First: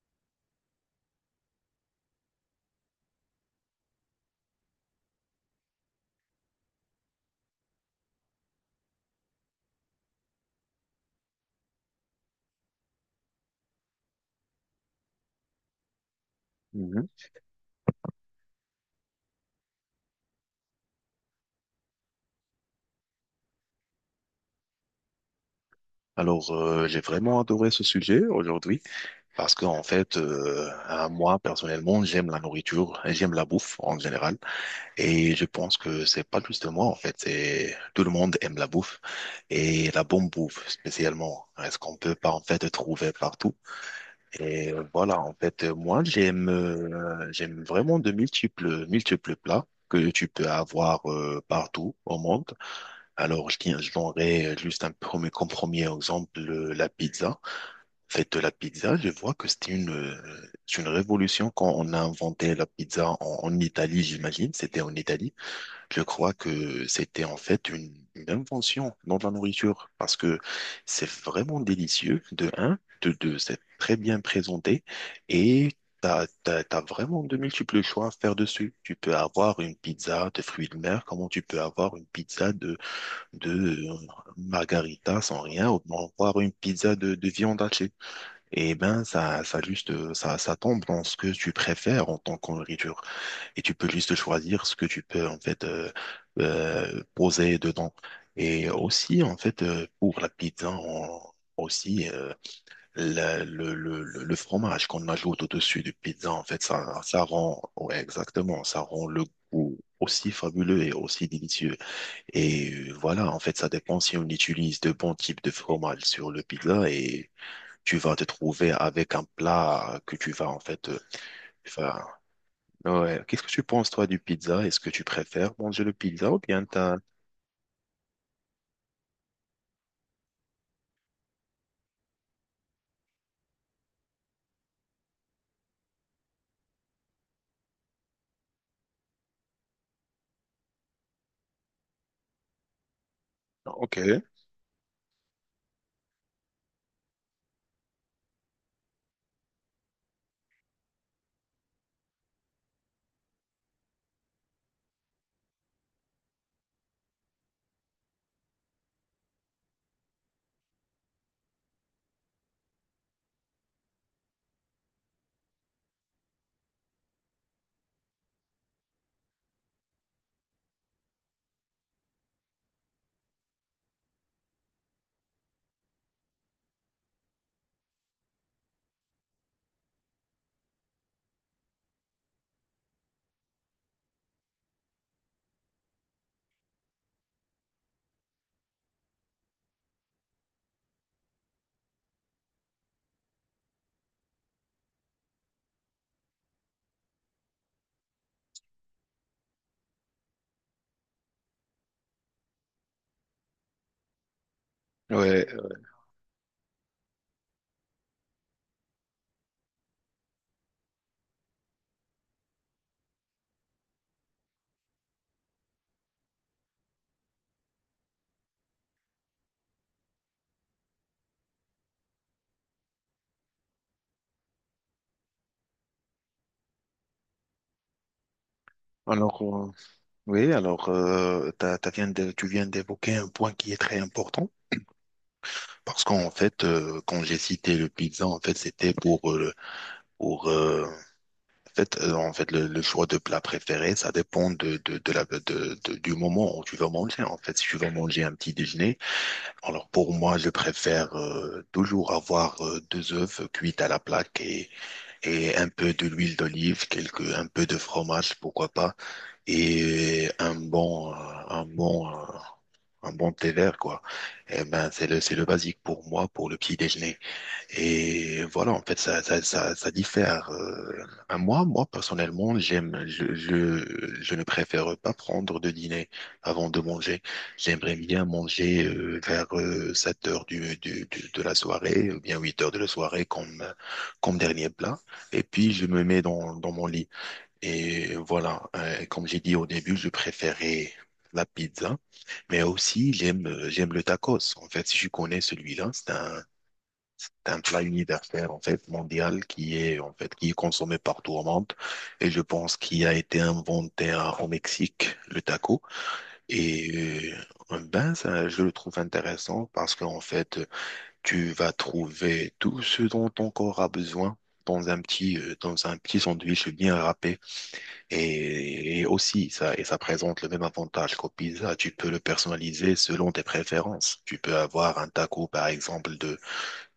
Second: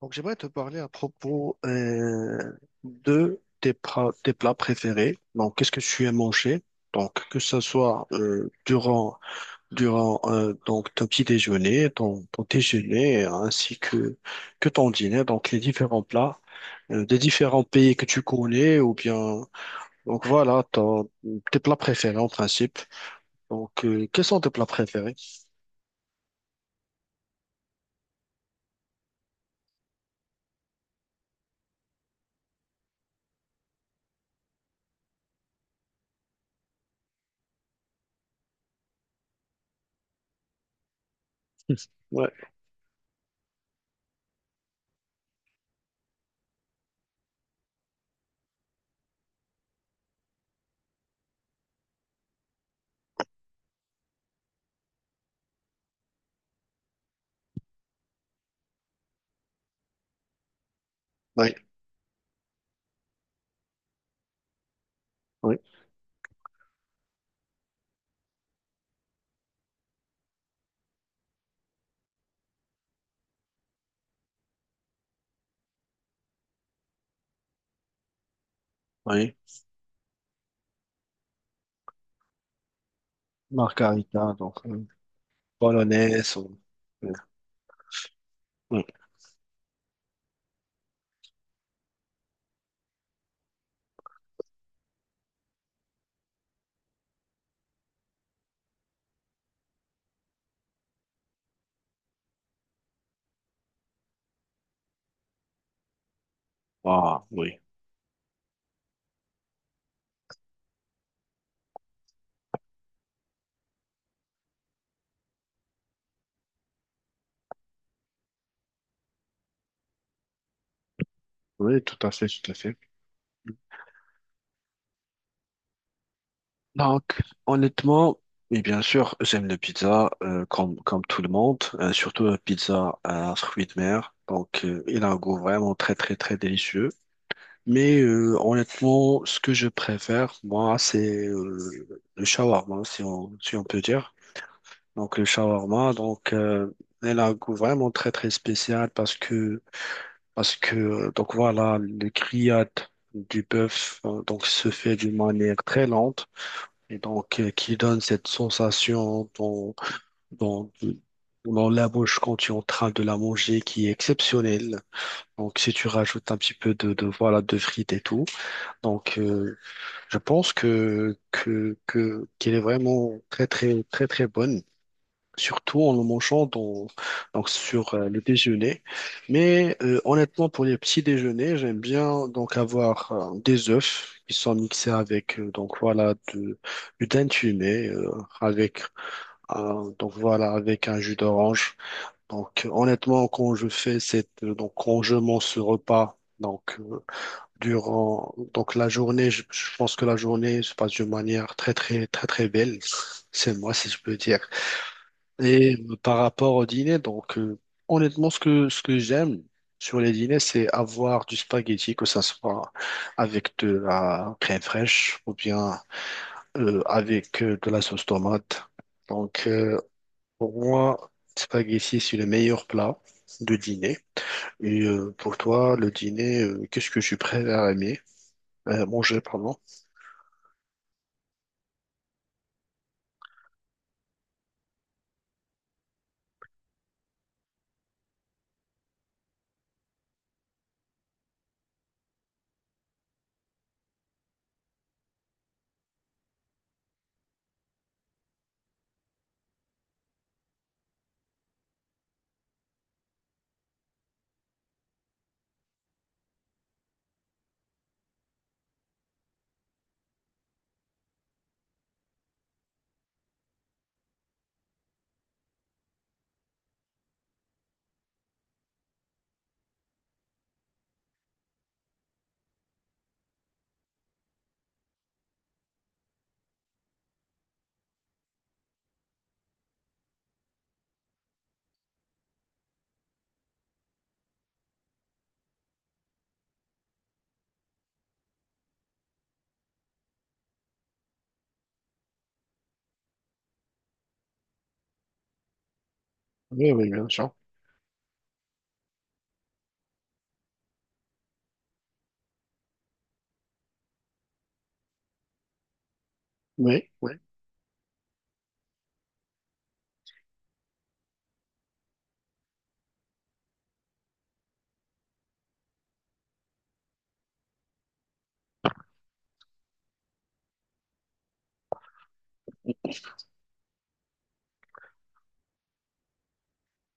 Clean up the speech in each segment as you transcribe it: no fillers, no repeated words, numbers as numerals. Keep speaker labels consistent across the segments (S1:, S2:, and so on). S1: Donc, j'aimerais te parler à propos de tes plats préférés. Donc, qu'est-ce que tu aimes manger? Donc, que ce soit durant, donc, ton petit déjeuner, ton déjeuner, ainsi que ton dîner, donc les différents plats
S2: Mhm.
S1: des différents pays que tu connais, ou bien, donc voilà, tes plats préférés en principe. Donc, quels sont tes plats préférés?
S2: Alors, j'ai vraiment adoré ce sujet aujourd'hui parce qu'en fait, moi personnellement, j'aime la nourriture, et j'aime la bouffe en général, et je pense que c'est pas juste moi en fait, c'est tout le monde aime la bouffe et la bonne bouffe spécialement. Est-ce qu'on peut pas
S1: Ouais.
S2: en fait trouver partout? Et voilà, en fait, moi j'aime j'aime vraiment de multiples multiples plats que tu peux avoir partout au monde. Alors, je donnerai juste un premier, comme premier exemple la pizza. En fait, la pizza, je vois que c'est une révolution
S1: Oui,
S2: quand on a inventé la pizza en Italie, j'imagine. C'était en Italie.
S1: oui,
S2: Je crois que c'était en fait une invention dans la nourriture parce que c'est vraiment délicieux, de un, de deux, c'est très bien présenté et T'as vraiment de multiples choix à faire dessus. Tu peux
S1: oui.
S2: avoir une pizza de fruits de mer, comment tu peux avoir une pizza de
S1: Margarita, donc,
S2: margarita sans rien, ou bien
S1: bolognaise.
S2: voir une pizza de viande hachée. Et ben, ça tombe dans ce que tu préfères en tant que nourriture. Et tu peux juste choisir ce que tu peux, en fait, poser dedans. Et aussi, en fait, pour la pizza, on- aussi, la- le fromage qu'on ajoute au-dessus du pizza, en fait, ça
S1: Ah, oui.
S2: rend, ouais, exactement, ça rend le goût aussi fabuleux et aussi délicieux. Et voilà, en fait, ça dépend si on utilise de bons types de fromage sur le pizza et tu vas te trouver avec un plat que tu vas en fait
S1: Oui, tout
S2: faire.
S1: à fait, tout à fait.
S2: Ouais. Qu'est-ce que tu penses, toi, du pizza? Est-ce que tu préfères manger le pizza ou bien t'as...
S1: Donc, honnêtement, et bien sûr, j'aime la pizza comme, comme tout le monde, surtout la pizza à fruits de mer. Donc, il a un goût vraiment très, très, très délicieux. Mais honnêtement, ce que je préfère, moi, c'est le shawarma, si on, si on peut
S2: Ok,
S1: dire. Donc, le shawarma, donc, elle a un goût vraiment très, très spécial parce que parce que, donc voilà, le grillade du bœuf donc se fait d'une manière très lente et donc qui donne cette sensation dans, dans, dans la bouche quand tu es en train de la manger qui est exceptionnelle. Donc si tu rajoutes un petit peu de voilà de frites et tout, donc euh, je pense que qu'elle est vraiment très très très très bonne surtout en le mangeant donc sur le déjeuner. Mais honnêtement, pour les petits déjeuners, j'aime bien donc avoir des œufs qui sont mixés avec donc voilà de, du thym fumé avec un, donc voilà avec un jus d'orange. Donc honnêtement, quand je fais cette, donc quand je mange ce repas donc, durant donc la journée, je pense que la journée se passe d'une manière très, très, très, très belle. C'est moi, si je peux dire.
S2: ouais.
S1: Et par rapport au dîner, honnêtement, ce que j'aime sur les dîners, c'est avoir du spaghetti, que ça soit avec de la crème fraîche ou bien avec de la sauce tomate. Donc euh, pour moi, spaghetti, c'est le meilleur plat de dîner. Et pour toi, le dîner, qu'est-ce que tu préfères aimer, manger,
S2: Alors,
S1: pardon?
S2: oui, alors, tu viens d'évoquer un point qui est très important parce qu'en fait, quand j'ai cité le pizza, en fait, pour, euh, en fait, le choix de plat préféré, ça dépend de la, de- du moment où tu vas manger. En fait, si tu vas manger un petit déjeuner, alors pour moi, je préfère toujours avoir deux œufs cuits à la plaque et un peu de l'huile d'olive, un peu de fromage, pourquoi pas, et un bon, euh, un bon, euh, un bon thé vert, quoi. Eh ben, c'est le basique pour moi pour le petit déjeuner. Et voilà, en fait, ça diffère. Moi, personnellement, je ne préfère pas prendre de dîner avant de manger. J'aimerais bien manger vers 7 heures de la soirée, ou bien 8 heures de la soirée comme dernier plat. Et puis, je me mets dans mon lit. Et voilà, comme j'ai dit au début, je préférais la pizza. Mais aussi, j'aime le tacos. En fait, si je connais celui-là,
S1: Oui, oui, bien sûr.
S2: c'est un plat universel en fait mondial qui est en fait qui est consommé partout au monde et je pense qu'il a été inventé au Mexique le taco
S1: Oui, oui.
S2: et ben ça je le trouve intéressant parce qu'en fait tu vas trouver tout ce dont ton corps a besoin dans un petit sandwich bien râpé et aussi ça et ça présente le même avantage qu'au pizza tu peux le personnaliser selon tes préférences tu peux avoir un taco par exemple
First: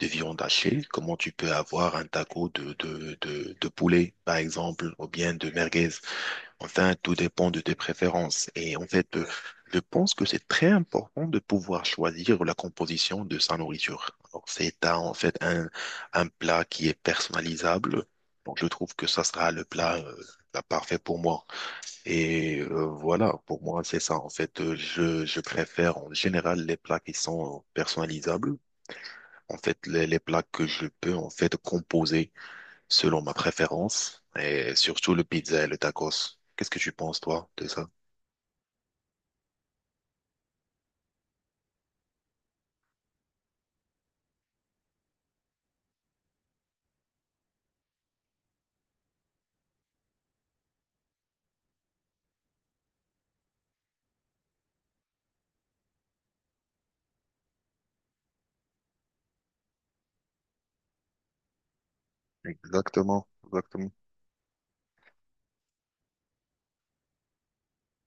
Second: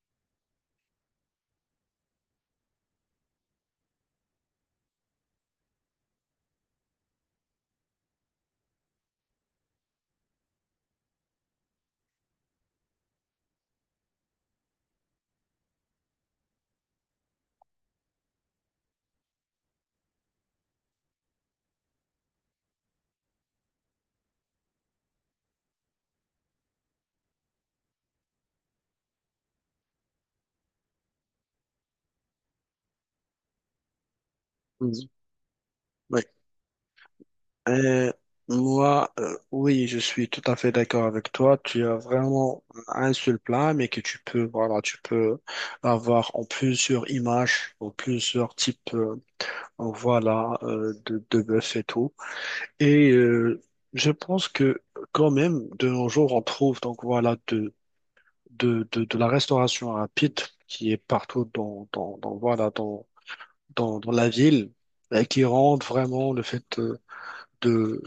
S2: de viande hachée, comment tu peux avoir un taco de poulet, par exemple, ou bien de merguez. Enfin, tout dépend de tes préférences. Et en fait, je pense que c'est très important de pouvoir choisir la composition de sa nourriture. Alors, c'est un plat qui est personnalisable. Donc, je trouve que ça sera le plat, parfait pour moi. Et voilà, pour moi, c'est ça. En fait, je préfère en général les plats qui sont personnalisables en fait, les plats que je peux en fait composer selon ma préférence et
S1: Mhm.
S2: surtout le pizza et le
S1: Oui.
S2: tacos. Qu'est-ce que tu penses, toi, de ça?
S1: Euh, moi, oui, je suis tout à fait d'accord avec toi. Tu as vraiment un seul plat, mais que tu peux, voilà, tu peux avoir en plusieurs images, en plusieurs types, voilà, de bœuf et tout. Et je pense que quand même, de nos jours, on trouve donc voilà de la restauration rapide qui est partout dans, dans voilà
S2: Exactement, exactement,
S1: dans, dans la ville, et qui rend vraiment le fait de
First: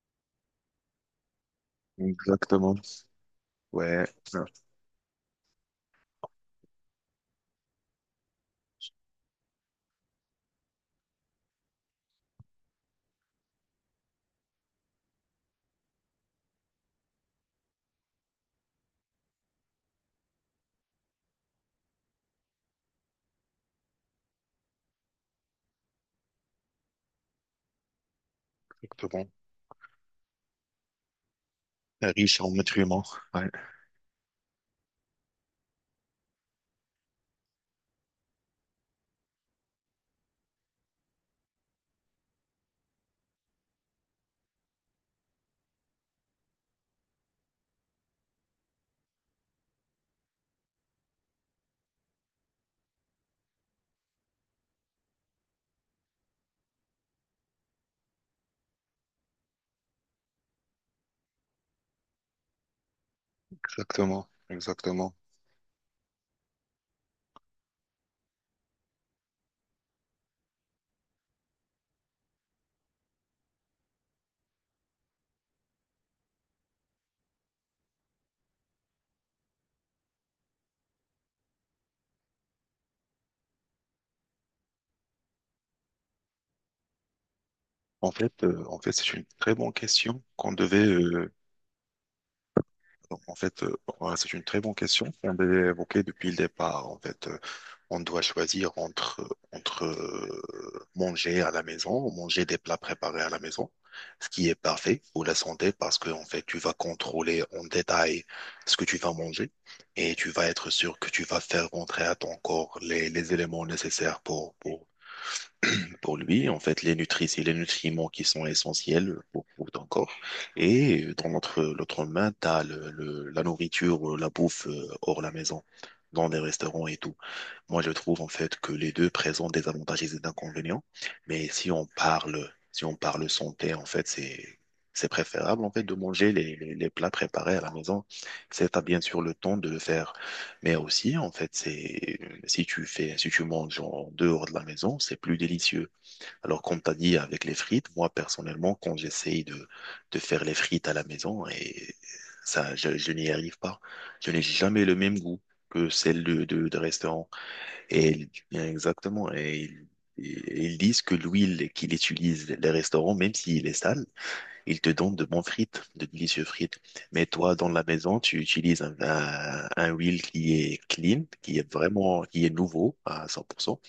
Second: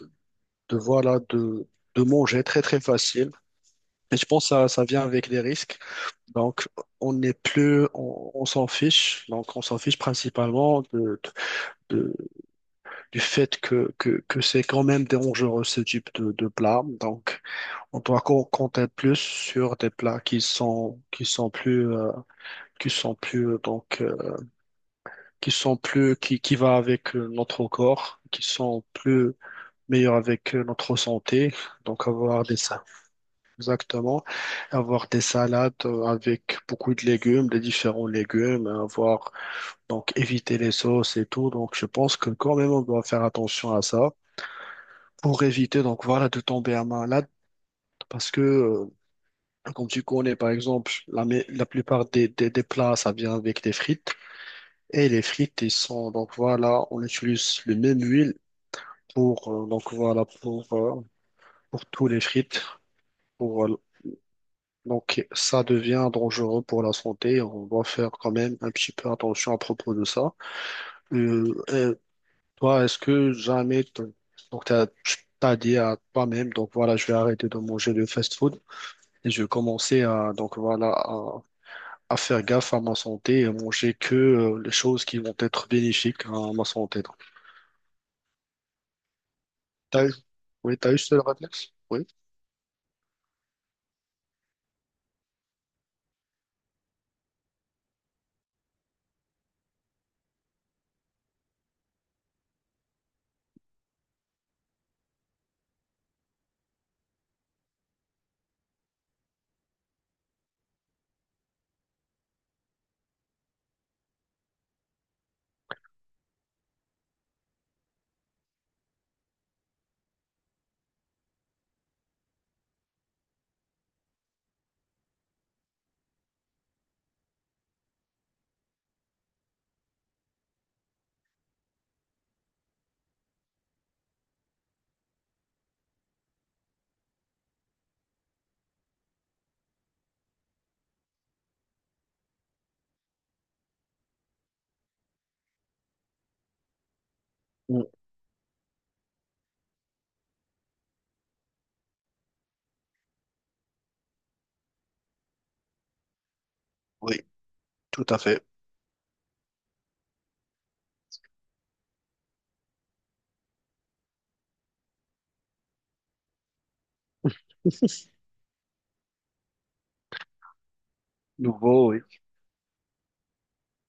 S1: de voilà de manger très
S2: exactement.
S1: très facile.
S2: Ouais,
S1: Et je
S2: ouais,
S1: pense que ça vient avec des risques. Donc on n'est plus, on s'en fiche. Donc on s'en fiche principalement de, de- de- du fait que, que c'est quand même dangereux ce type de plat. Donc on doit compter plus sur des plats qui sont plus qui sont plus qui sont plus qui va avec notre corps, qui sont
S2: exactement.
S1: plus meilleurs avec notre santé. Donc
S2: Riche
S1: avoir
S2: en
S1: des salades.
S2: nutriments. Ouais,
S1: Exactement. Avoir des salades avec beaucoup de légumes, des différents légumes, hein, avoir donc éviter les sauces et tout. Donc je pense que quand même on doit faire attention à ça pour éviter donc voilà de tomber à malade parce que comme tu connais par exemple la plupart des plats ça vient avec des frites et les frites ils sont donc voilà on utilise le même huile pour donc voilà pour tous les frites. Pour
S2: exactement, exactement.
S1: Donc, ça devient dangereux pour la santé. On doit faire quand même un petit peu attention à propos de ça. Euh, euh, toi, est-ce que jamais, donc t'as dit à toi-même, donc voilà, je vais arrêter de manger le fast-food et je vais commencer à, donc voilà, à faire gaffe à ma santé et à manger que les choses qui vont être bénéfiques à ma santé. Donc,
S2: En fait, c'est une très bonne
S1: t'as eu,
S2: question qu'on
S1: oui,
S2: devait.
S1: t'as eu ce réflexe? Oui.
S2: Ouais, c'est une très bonne question qu'on devait évoquer depuis le départ. En fait, on doit choisir entre manger à la maison, manger des plats préparés à la maison, ce qui est parfait pour la santé parce que, en fait, tu vas contrôler en détail ce que tu vas manger et tu vas être sûr que tu vas faire rentrer à ton corps les éléments nécessaires pour lui, en fait, les nutrices et les nutriments qui sont essentiels pour ton corps. Et dans l'autre main, tu as la nourriture, la bouffe hors la maison, dans des restaurants et tout. Moi, je trouve en fait que les deux présentent des avantages et des inconvénients, mais si on parle, si on parle santé, en fait, c'est préférable en fait de manger les plats préparés à la maison. C'est t'as bien sûr le temps de le faire, mais aussi en fait, c'est si tu fais, si tu manges en dehors de la maison, c'est plus délicieux. Alors, comme t'as dit avec les
S1: Mm.
S2: frites, moi personnellement, quand j'essaye de faire les frites à la maison et ça, je n'y arrive pas. Je n'ai jamais le même goût que celle de
S1: Oui,
S2: restaurant.
S1: tout à fait.
S2: Bien exactement. Et ils disent que l'huile qu'il utilise, les restaurants, même s'il est sale, ils te donnent de bons frites, de délicieux frites. Mais toi, dans la maison, tu utilises un huile qui est clean, qui est
S1: Nouveau, oui.
S2: vraiment, qui est nouveau à 100%.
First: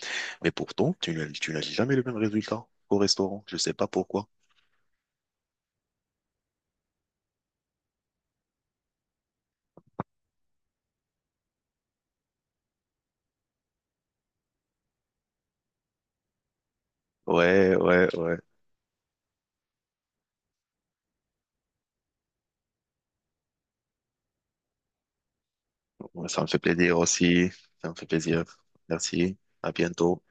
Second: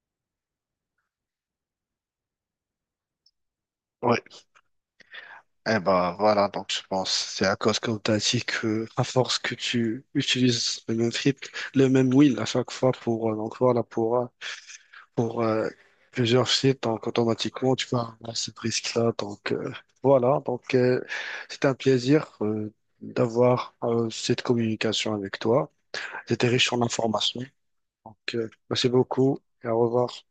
S2: Mais pourtant, tu n'as jamais le même résultat au restaurant. Je sais pas
S1: Ouais.
S2: pourquoi.
S1: Eh ben voilà, donc je pense c'est à cause qu'on t'a dit que à force que tu utilises le même script, le même wheel à chaque fois pour donc voilà pour plusieurs sites, donc automatiquement
S2: Ouais,
S1: tu
S2: ouais,
S1: vas
S2: ouais.
S1: avoir ce risque-là. Voilà, c'est un plaisir d'avoir cette communication avec toi.
S2: Ouais, ça me
S1: C'était
S2: fait
S1: riche en
S2: plaisir
S1: informations.
S2: aussi. Ça me fait
S1: Donc
S2: plaisir.
S1: merci
S2: Merci.
S1: beaucoup et
S2: À
S1: au revoir.
S2: bientôt.